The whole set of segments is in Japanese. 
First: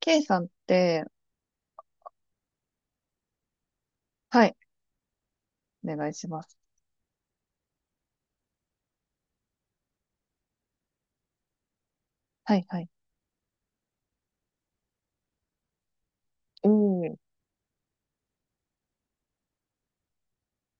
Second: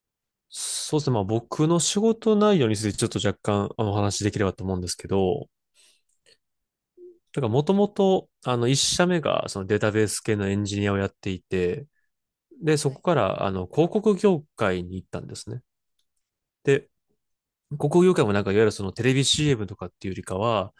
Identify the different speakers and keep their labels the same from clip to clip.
Speaker 1: K さんっ
Speaker 2: そう
Speaker 1: て、
Speaker 2: ですね。まあ僕の仕事内容についてちょっと若干お話しできれ
Speaker 1: は
Speaker 2: ば
Speaker 1: い、
Speaker 2: と思うんですけど、
Speaker 1: お願いします。
Speaker 2: だからもともと一社目がそのデータベース系のエンジニアをやっていて、
Speaker 1: はい、
Speaker 2: で、
Speaker 1: はい。
Speaker 2: そこから広告業界に行ったんですね。
Speaker 1: うん。
Speaker 2: で、
Speaker 1: おー。
Speaker 2: 広告業界もなんかいわゆるそのテレビ CM とかっていうよりかは、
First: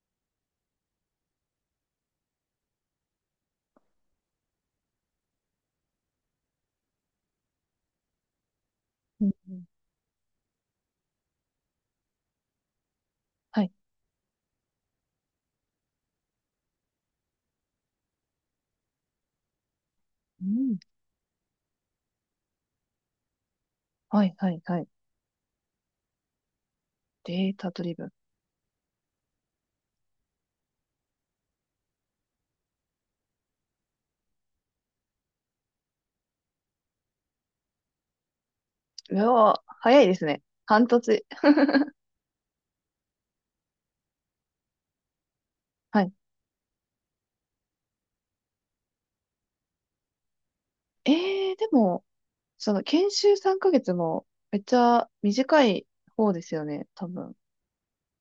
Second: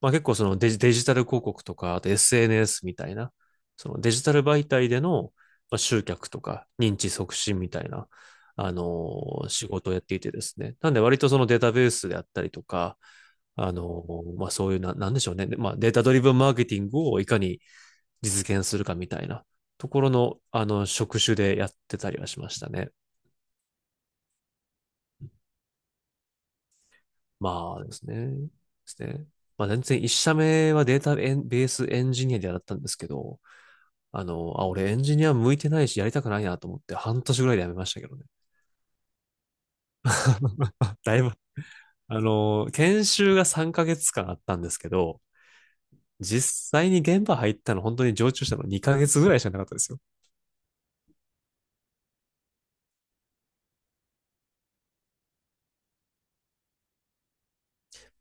Speaker 2: まあ結構そのデジタル広告とか、あと SNS みたいな、そのデジタル媒体での、まあ、集客とか認知促進みたいな、あの
Speaker 1: うんうん、
Speaker 2: 仕事をやっていてですね。なんで割とそのデータベースであったりとか、
Speaker 1: はい。
Speaker 2: まあそういうな、なんでしょうね。で、まあデータドリブンマーケティングをいかに実現するかみたいなところの、
Speaker 1: うん。
Speaker 2: 職種でやってたりはしましたね。
Speaker 1: はい、はい、はい。データ
Speaker 2: ま
Speaker 1: ド
Speaker 2: あで
Speaker 1: リブ
Speaker 2: す
Speaker 1: ン。
Speaker 2: ね。ですね。まあ全然一社目はデータベースエンジニアでやったんですけど、俺エンジニア向いてないしやりたくないなと思って半年ぐらいで辞めましたけどね。
Speaker 1: うわー、早いですね。半
Speaker 2: だい
Speaker 1: 年。
Speaker 2: ぶ。研修が3ヶ月間あったんですけど、
Speaker 1: はい。
Speaker 2: 実際に現場入ったの本当に常駐したの2ヶ月ぐらいしかなかったですよ。
Speaker 1: でも、その研修3ヶ月もめっちゃ短い方ですよね、多分。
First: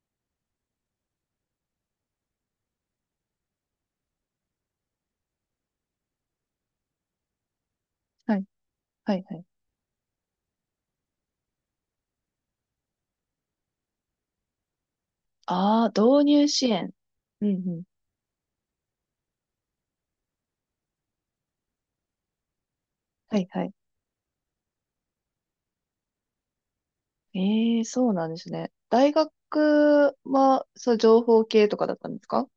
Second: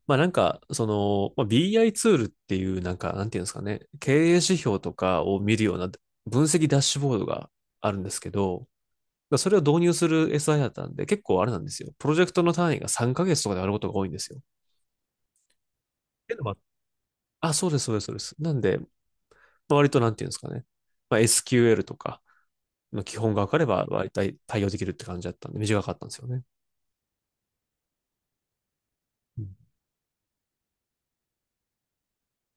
Speaker 2: BI ツールっていうなんていうんですかね、経営指標とかを見るような分析ダッシュボードがあるんですけ
Speaker 1: はい、
Speaker 2: ど、
Speaker 1: はい、はい。
Speaker 2: それを導入する SI だったんで、結構あれなんですよ。プロジェクトの単位が3ヶ月とかであることが多いんですよ。っ
Speaker 1: ああ、導
Speaker 2: ていうの
Speaker 1: 入
Speaker 2: も
Speaker 1: 支援。うん、う
Speaker 2: そうで
Speaker 1: ん。
Speaker 2: す、そうです、そうです。なんで、割となんていうんですかね。まあ、SQL とかの基本
Speaker 1: は
Speaker 2: が
Speaker 1: い、
Speaker 2: 分か
Speaker 1: は
Speaker 2: れ
Speaker 1: い。
Speaker 2: ば、割と対応できるって感じだったんで、短かったんですよね。
Speaker 1: ええー、そうなんですね。大
Speaker 2: うん。
Speaker 1: 学は、そう、情報系とかだったんですか？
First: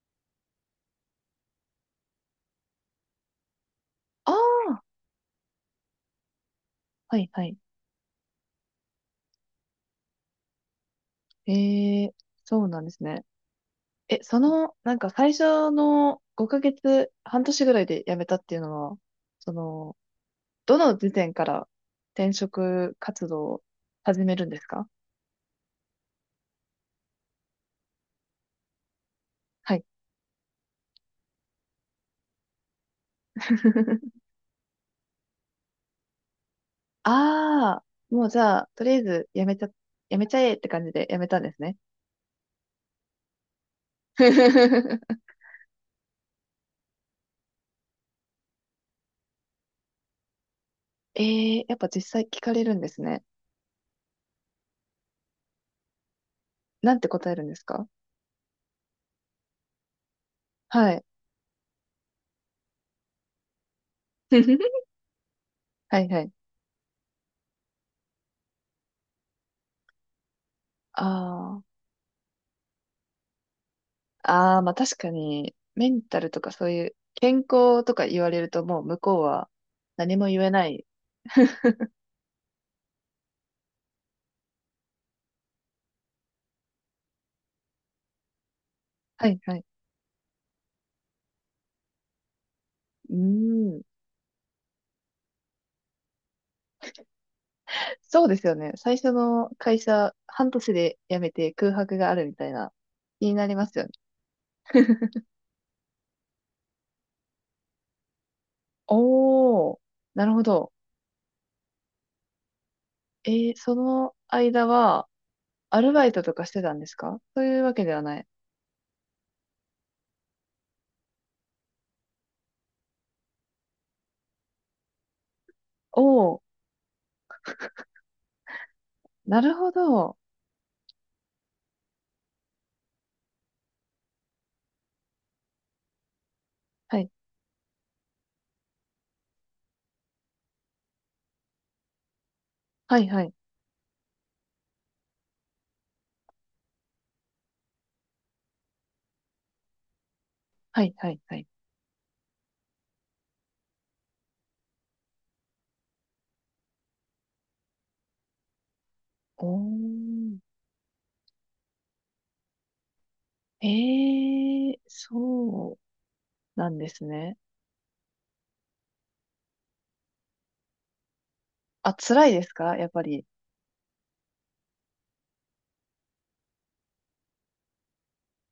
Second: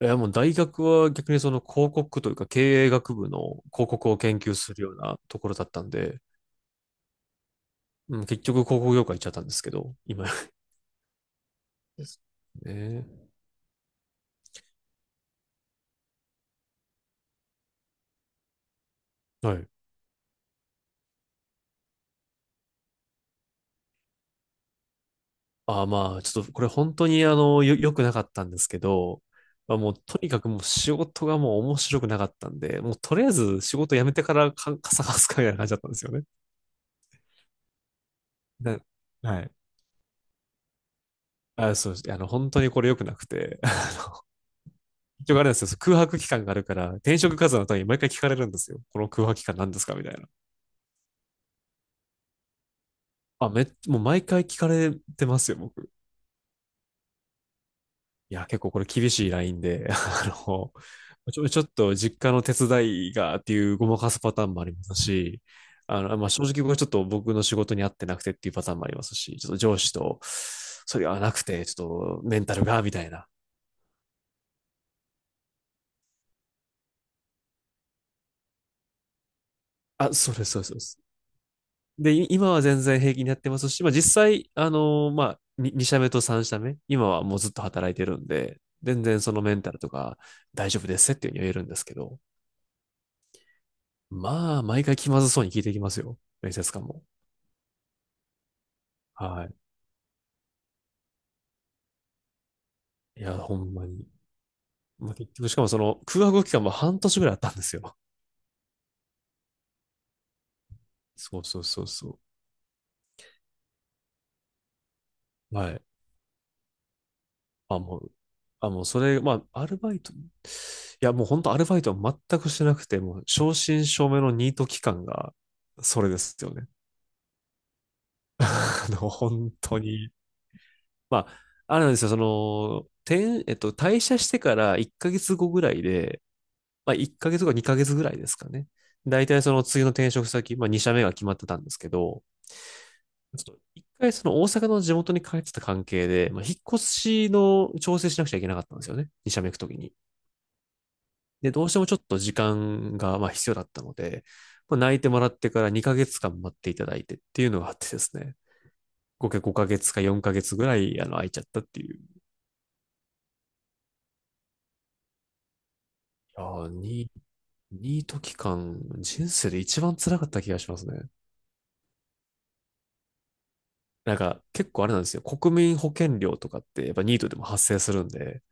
Speaker 2: いや、もう大学は逆にその広告というか経営学部の広告を
Speaker 1: ああ
Speaker 2: 研究す
Speaker 1: ー、
Speaker 2: るようなところだったんで、
Speaker 1: はい、はい。
Speaker 2: うん、結局広告業界行っちゃったんですけど、今
Speaker 1: え
Speaker 2: で
Speaker 1: え、
Speaker 2: す
Speaker 1: そうなんですね。
Speaker 2: ね。
Speaker 1: え、その、なんか最初の5ヶ月、半年ぐらいで辞めたっていうのは、そ
Speaker 2: はい。
Speaker 1: の、どの時点から転職活動を始めるんですか？
Speaker 2: まあ、ちょっとこれ本当に良くなかったんですけど、
Speaker 1: は
Speaker 2: まあ、
Speaker 1: い。
Speaker 2: もうとにかくもう仕事がもう面白くなかったんで、もうとりあえず仕事辞めてからか、傘さすかみたいな感じだったんですよね。
Speaker 1: ああ、もうじゃあ、
Speaker 2: な
Speaker 1: とりあえず
Speaker 2: はい。
Speaker 1: 辞めちゃえって感じで辞めたんです
Speaker 2: あ、
Speaker 1: ね。
Speaker 2: そうです。本当にこれ良くなくて。一応あれなんですよ。空白期間があるから、転職活動の時に毎回聞かれるんですよ。この空白期間何ですかみたいな。
Speaker 1: ええ、やっぱ実際聞かれるんですね。
Speaker 2: もう毎回聞かれてますよ、僕。
Speaker 1: なんて答えるんですか？
Speaker 2: いや、結構これ厳しいラインで、
Speaker 1: はい。
Speaker 2: ちょっと実家の手伝いがっていうごまかすパターンもありま すし、
Speaker 1: はいは
Speaker 2: まあ、
Speaker 1: い。
Speaker 2: 正直僕はちょっと僕の仕事に合ってなくてっていうパターンもありますし、ちょっと上司と、そ
Speaker 1: あ
Speaker 2: れがなくて、ち
Speaker 1: あ。
Speaker 2: ょっとメンタルが、みたいな。
Speaker 1: ああ、まあ確かに、メンタルとかそういう健康とか言われるともう向こうは
Speaker 2: あ、
Speaker 1: 何も
Speaker 2: そう
Speaker 1: 言
Speaker 2: で
Speaker 1: え
Speaker 2: す、そう
Speaker 1: な
Speaker 2: です。そうで
Speaker 1: い。
Speaker 2: す。で、今は全然平気にやってますし、まあ実際、まあ、2社目と3社目、今はもうずっと働いてるんで、全然
Speaker 1: は
Speaker 2: そ
Speaker 1: い
Speaker 2: のメ
Speaker 1: は
Speaker 2: ン
Speaker 1: い。
Speaker 2: タルとか大丈夫ですっていうふうに言えるんですけど、
Speaker 1: うーん。
Speaker 2: まあ、毎回気まずそうに聞いていきますよ。面接官も。
Speaker 1: そうですよね。最初
Speaker 2: は
Speaker 1: の会社、半年で辞めて空白があるみたいな、
Speaker 2: い。い
Speaker 1: 気に
Speaker 2: や、
Speaker 1: なり
Speaker 2: ほ
Speaker 1: ま
Speaker 2: ん
Speaker 1: すよ
Speaker 2: ま
Speaker 1: ね。
Speaker 2: に。まあ、結局、しかもその空白期間も半年ぐらいあったんですよ。
Speaker 1: おー、なるほど。
Speaker 2: そうそうそうそ
Speaker 1: その間は、
Speaker 2: う。は
Speaker 1: ア
Speaker 2: い。
Speaker 1: ルバイトとかしてたんですか？そういうわ
Speaker 2: あ、
Speaker 1: けで
Speaker 2: も
Speaker 1: は
Speaker 2: う、
Speaker 1: ない。
Speaker 2: あ、もうそれ、まあ、アルバイト、いや、もう本当アルバイトは全くしてなくて、もう正真正銘のニート期間が、それで
Speaker 1: お
Speaker 2: す
Speaker 1: ー、
Speaker 2: よね。
Speaker 1: な
Speaker 2: 本
Speaker 1: るほ
Speaker 2: 当に。
Speaker 1: ど。
Speaker 2: まあ、あるんですよ。その、転えっと、退社してから1ヶ月後ぐらいで、まあ、
Speaker 1: はい、
Speaker 2: 1ヶ月か2ヶ月ぐらいですかね。大体その次の転職先、まあ、2社目が決まってたんですけど、
Speaker 1: はいはい、
Speaker 2: ちょっと一回その大阪の地元に帰ってた関係で、まあ、引っ越しの調整しなくちゃいけなかったんですよね。2社目行くときに。
Speaker 1: はいはいはい。
Speaker 2: で、どうしてもちょっと時間がまあ必要だったので、まあ、泣いてもらってから2ヶ月間待っていただいてっていうのがあってですね。合計
Speaker 1: お
Speaker 2: 5ヶ月か4ヶ
Speaker 1: ー。
Speaker 2: 月ぐらい、空いちゃったっていう。
Speaker 1: ええ、そう
Speaker 2: いや
Speaker 1: なんです
Speaker 2: ニ
Speaker 1: ね。
Speaker 2: ニート期間、人生で一番辛かった気がしますね。
Speaker 1: あ、辛いですか、やっぱり？
Speaker 2: なんか、結構あれなんですよ。国民保険料とかって、やっぱニートでも発生するんで、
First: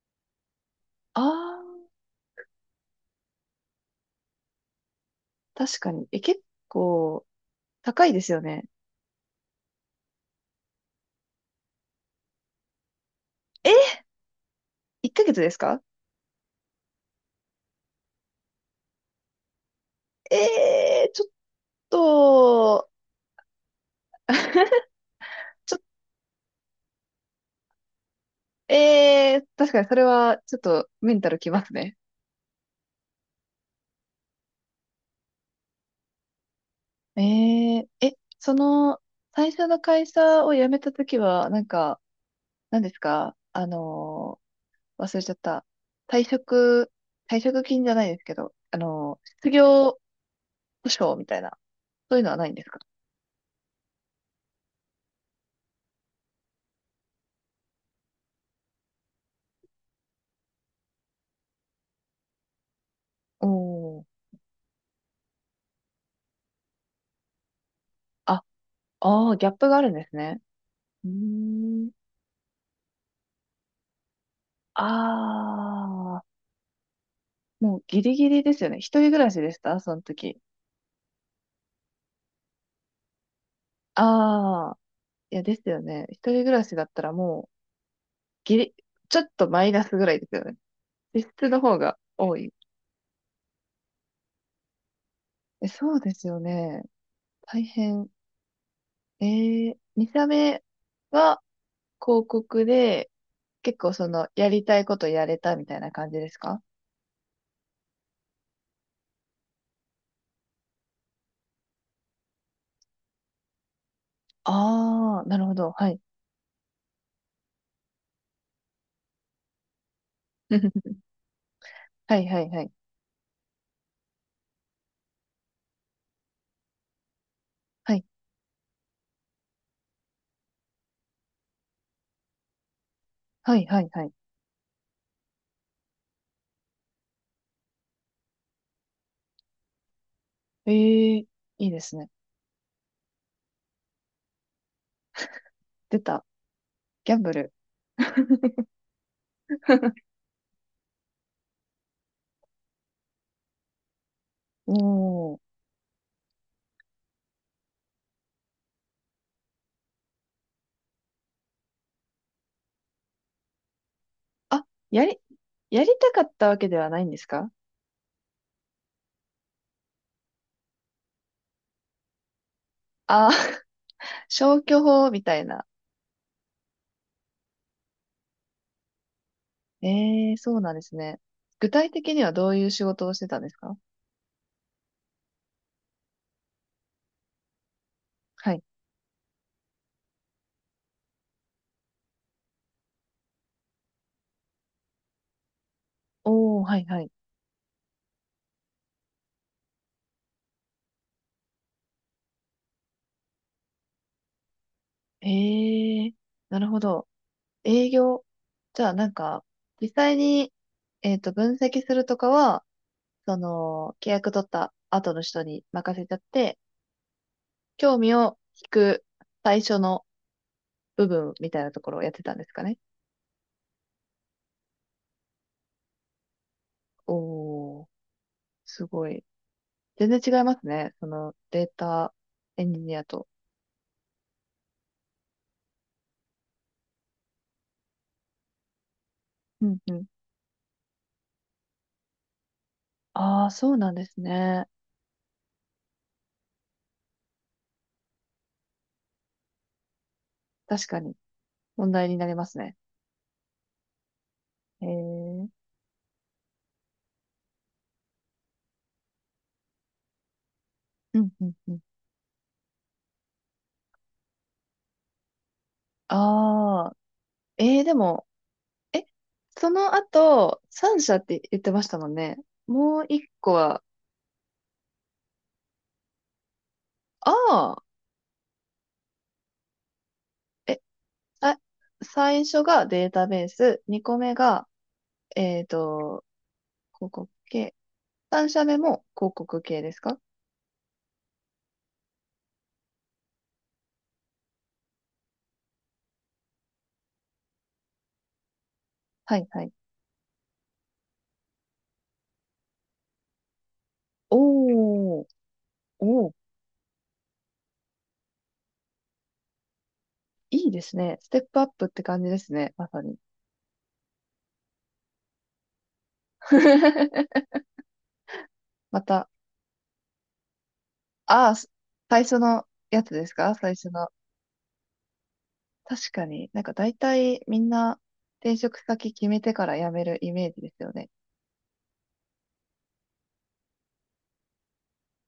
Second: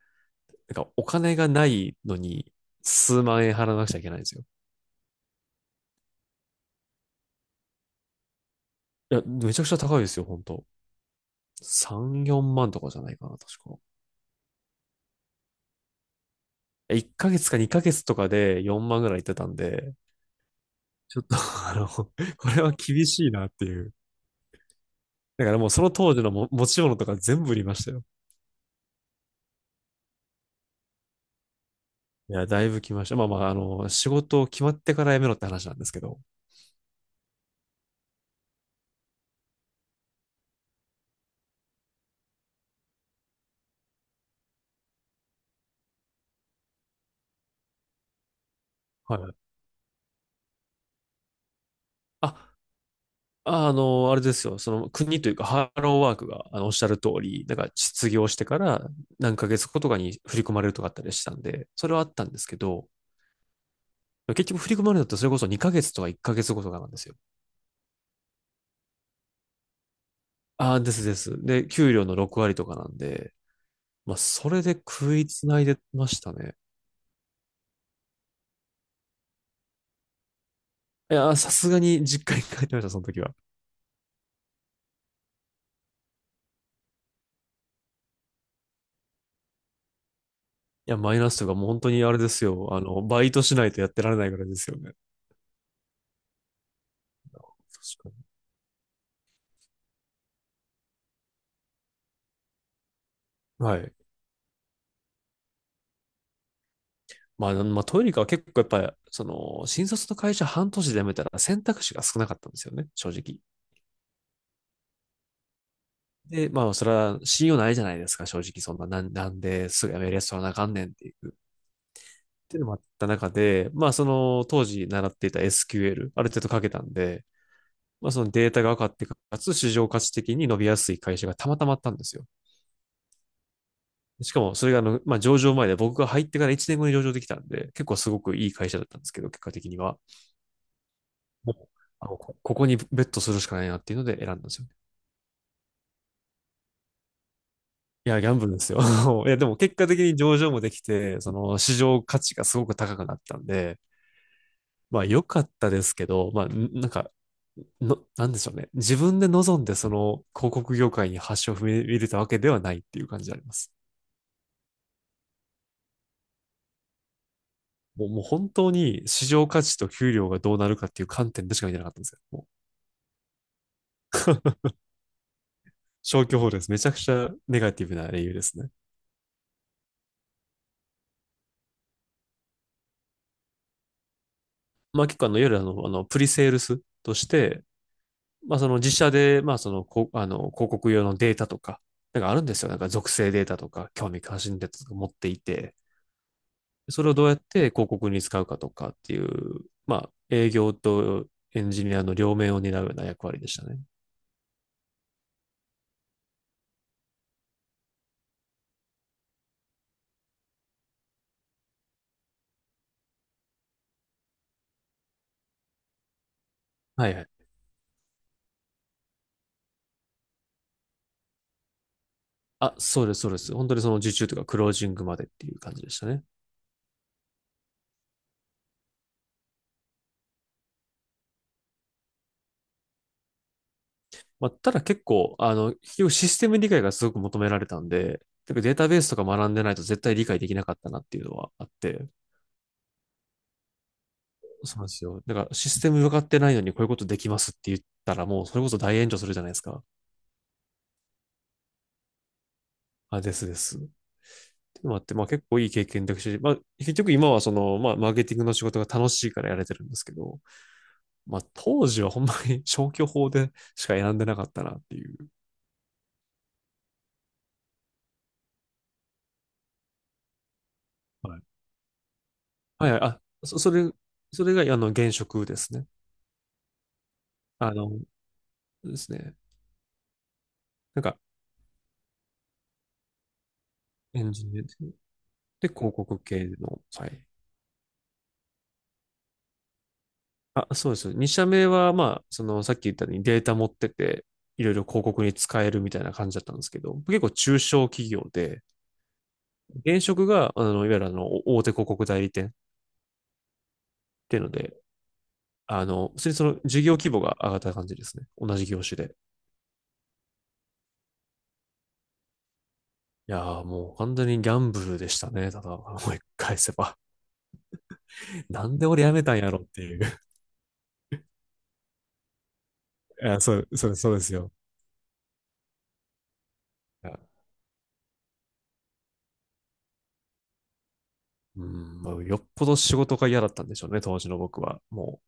Speaker 2: なんか、お
Speaker 1: あ
Speaker 2: 金が
Speaker 1: あ、
Speaker 2: ないのに、数万円払わなくちゃいけないんですよ。
Speaker 1: 確かに。え、結構高いですよね。
Speaker 2: いや、めちゃくちゃ高いですよ、本当。3、4万とかじゃないかな、確か。
Speaker 1: え、1ヶ月ですか？
Speaker 2: 1ヶ月か2ヶ月とかで4万ぐらいいってたんで、ちょ
Speaker 1: ちょ
Speaker 2: っ
Speaker 1: っ
Speaker 2: と あの、これは
Speaker 1: と、
Speaker 2: 厳しいなっていう。だからもう
Speaker 1: ちょっ
Speaker 2: そ
Speaker 1: と、
Speaker 2: の当時の持ち物とか全部売りましたよ。
Speaker 1: 確かにそれはちょっとメンタルきますね。
Speaker 2: いや、だいぶ来ました。まあまあ、仕事を決まってから辞めろって話なんですけど。
Speaker 1: その、最初の会社を辞めたときは、なんか、何ですか？忘れちゃった。退職、退職金じゃないですけど、
Speaker 2: はい。
Speaker 1: 失業保障みたいな、そういうのはないん
Speaker 2: あ、
Speaker 1: ですか？
Speaker 2: あの、あれですよ。その国というか、ハローワークが、おっしゃる通り、なんか失業してから何ヶ月後とかに振り込まれるとかあったりしたんで、それはあったんですけど、
Speaker 1: おー。
Speaker 2: 結局振り込まれるのってそれこそ2ヶ月とか1ヶ月後とかなんですよ。
Speaker 1: あ、ああ、ギャップがあるんですね。
Speaker 2: ああ、です
Speaker 1: うー
Speaker 2: です。で、
Speaker 1: ん。
Speaker 2: 給料の6割とかなんで、まあ、それで
Speaker 1: あ
Speaker 2: 食いつないでまし
Speaker 1: あ、
Speaker 2: たね。
Speaker 1: もうギリギリですよね。一人暮らしでしたその時？
Speaker 2: いや、さすがに実家に帰ってました、その時は。
Speaker 1: ああ、いや、ですよね。一人暮らしだったらもう、ギリ、ちょっとマイナスぐらいですよね。
Speaker 2: いや、マイ
Speaker 1: 実
Speaker 2: ナスと
Speaker 1: 質
Speaker 2: か
Speaker 1: の
Speaker 2: もう
Speaker 1: 方
Speaker 2: 本当
Speaker 1: が
Speaker 2: にあれで
Speaker 1: 多
Speaker 2: す
Speaker 1: い。
Speaker 2: よ。バイトしないとやってられないぐらいですよね。
Speaker 1: え、そうですよね。大
Speaker 2: 確
Speaker 1: 変。
Speaker 2: か
Speaker 1: 2社目は広告で、
Speaker 2: に。は
Speaker 1: 結構
Speaker 2: い。
Speaker 1: その、やりたいことやれたみたいな感じですか？
Speaker 2: まあ、まあ、トイレカは結構やっぱり、その、新卒の会社半年で辞めたら選択肢が少なかったんですよね、正直。
Speaker 1: ああー、なるほど。はい。
Speaker 2: で、まあ、それは信用ないじゃないですか、正直。そんな、なんですぐ辞めるやつ取らなあかんねんっ ていう。っ
Speaker 1: はいはい
Speaker 2: ていう
Speaker 1: は
Speaker 2: の
Speaker 1: い。
Speaker 2: もあった中で、まあ、その、当時習っていた SQL、ある程度書けたんで、
Speaker 1: はい
Speaker 2: まあ、そのデータが分かって、かつ市場価値的に伸びやすい会社がたまたまあったんですよ。
Speaker 1: はいはいはい。
Speaker 2: しかも、それがまあ、上場前で僕が入ってから1年後に上場できたんで、結構すごくいい会社だったんですけど、結果的には。
Speaker 1: ええ、
Speaker 2: も
Speaker 1: い
Speaker 2: う
Speaker 1: いですね。
Speaker 2: ここにベットするしかないなっていうので選んだんですよね。
Speaker 1: 出た。ギャンブル。
Speaker 2: いや、ギャンブルですよ。いや、でも結果的 に上場もできて、その市場価値がすごく高くなったんで、
Speaker 1: お
Speaker 2: まあ良
Speaker 1: お。
Speaker 2: かったですけど、まあ、なんか、なんでしょうね。自分で望んでその広告業界に橋を踏み入れたわけではないっていう感じであります。
Speaker 1: あ、やり、やりたかったわけではないんですか？
Speaker 2: もう本当に市場価値と給料がどうなるかっていう観点でしか見てなかったんですよ。もう
Speaker 1: ああー、消去法みたいな。
Speaker 2: 消去法です。めちゃくちゃネガティブな理由ですね。
Speaker 1: ええ、そうなんですね。具体的にはどういう仕事をしてたんですか？
Speaker 2: まあ結構あの、いわゆるあの、あのプリセールスとして、
Speaker 1: は
Speaker 2: まあ
Speaker 1: い。
Speaker 2: その自社で、まあ、広告用のデータとか、なんかあるんですよ。なんか属性データとか、興味関心データとか持っていて、
Speaker 1: おお、はいは
Speaker 2: そ
Speaker 1: い。
Speaker 2: れをどうやって広告に使うかとかっていう、まあ営業とエンジニアの両面を担うような役割でしたね。
Speaker 1: ええ、なるほど。営業。じゃあなんか、実際に、分析するとかは、その、契約取った後の人に任せちゃって、
Speaker 2: はいはい。
Speaker 1: 興味を引く最初の部分みたいなところをやってたんですか
Speaker 2: あ、
Speaker 1: ね。
Speaker 2: そうです、そうです。本当にその受注とかクロージングまでっていう感じでしたね。
Speaker 1: おー、すごい。全然違いますね。そのデータエンジニアと。
Speaker 2: まあ、ただ結構、結局システム理解がすごく求められたんで、てかデータベースとか学んで
Speaker 1: う
Speaker 2: ない
Speaker 1: ん
Speaker 2: と
Speaker 1: う
Speaker 2: 絶
Speaker 1: ん。
Speaker 2: 対理解できなかったなっていうのはあって、
Speaker 1: ああ、そうなんですね。
Speaker 2: そうなんですよ。だからシステム分かってないのにこういうことできますって言ったらもうそれこそ大炎上するじゃないですか。
Speaker 1: 確かに問題になりますね。
Speaker 2: あ、ですです。っていう
Speaker 1: へえ。
Speaker 2: のもあって、まあ結
Speaker 1: うん
Speaker 2: 構いい経験だし、まあ結局今はその、まあマーケティングの仕事が楽しいからやれてるんですけど、
Speaker 1: うん
Speaker 2: まあ
Speaker 1: うん。
Speaker 2: 当時はほんまに 消去法でしか選んでなかったなっていう。
Speaker 1: ああ、でも、え、その後、3社っ
Speaker 2: は
Speaker 1: て
Speaker 2: い。
Speaker 1: 言ってましたもんね。
Speaker 2: はいは
Speaker 1: も
Speaker 2: い、
Speaker 1: う
Speaker 2: あ、
Speaker 1: 一個
Speaker 2: そ、そ
Speaker 1: は、
Speaker 2: れ、それがあの現職ですね。
Speaker 1: あ
Speaker 2: あ
Speaker 1: あ、
Speaker 2: の、ですね。
Speaker 1: え、
Speaker 2: なんか、
Speaker 1: さ最初がデータベース、2個
Speaker 2: エン
Speaker 1: 目
Speaker 2: ジニア
Speaker 1: が、
Speaker 2: ですね、
Speaker 1: えっ
Speaker 2: で広告
Speaker 1: と、
Speaker 2: 系の、は
Speaker 1: 広
Speaker 2: い。
Speaker 1: 告系、3社目も広告系ですか？
Speaker 2: あ、そうです。2社目は、まあ、その、さっき言ったようにデータ持ってて、いろいろ広告に使えるみたいな感じだったんですけど、結構中小企業で、
Speaker 1: はいはい。
Speaker 2: 現職が、あの、いわゆるあの、大手広告代理店っていうので、
Speaker 1: おー、
Speaker 2: 普
Speaker 1: お
Speaker 2: 通
Speaker 1: ー、
Speaker 2: にその事業規模が上がった感じですね。同じ業種で。
Speaker 1: いいですね。ステップアップって感じですね。まさに。
Speaker 2: いやーもう完全にギャンブルでしたね。ただ、思い返せば。なんで
Speaker 1: ま
Speaker 2: 俺辞め
Speaker 1: た、
Speaker 2: たんやろっていう。
Speaker 1: ああ、最初のやつ で
Speaker 2: い
Speaker 1: す
Speaker 2: や、
Speaker 1: か？最初の？
Speaker 2: そうですよ。
Speaker 1: 確かに、なんか大
Speaker 2: いや
Speaker 1: 体みんな転職先決めてから辞めるイメージですよね。
Speaker 2: うん、まあ、よっぽど仕事が嫌だったんでしょうね、当時の僕は。も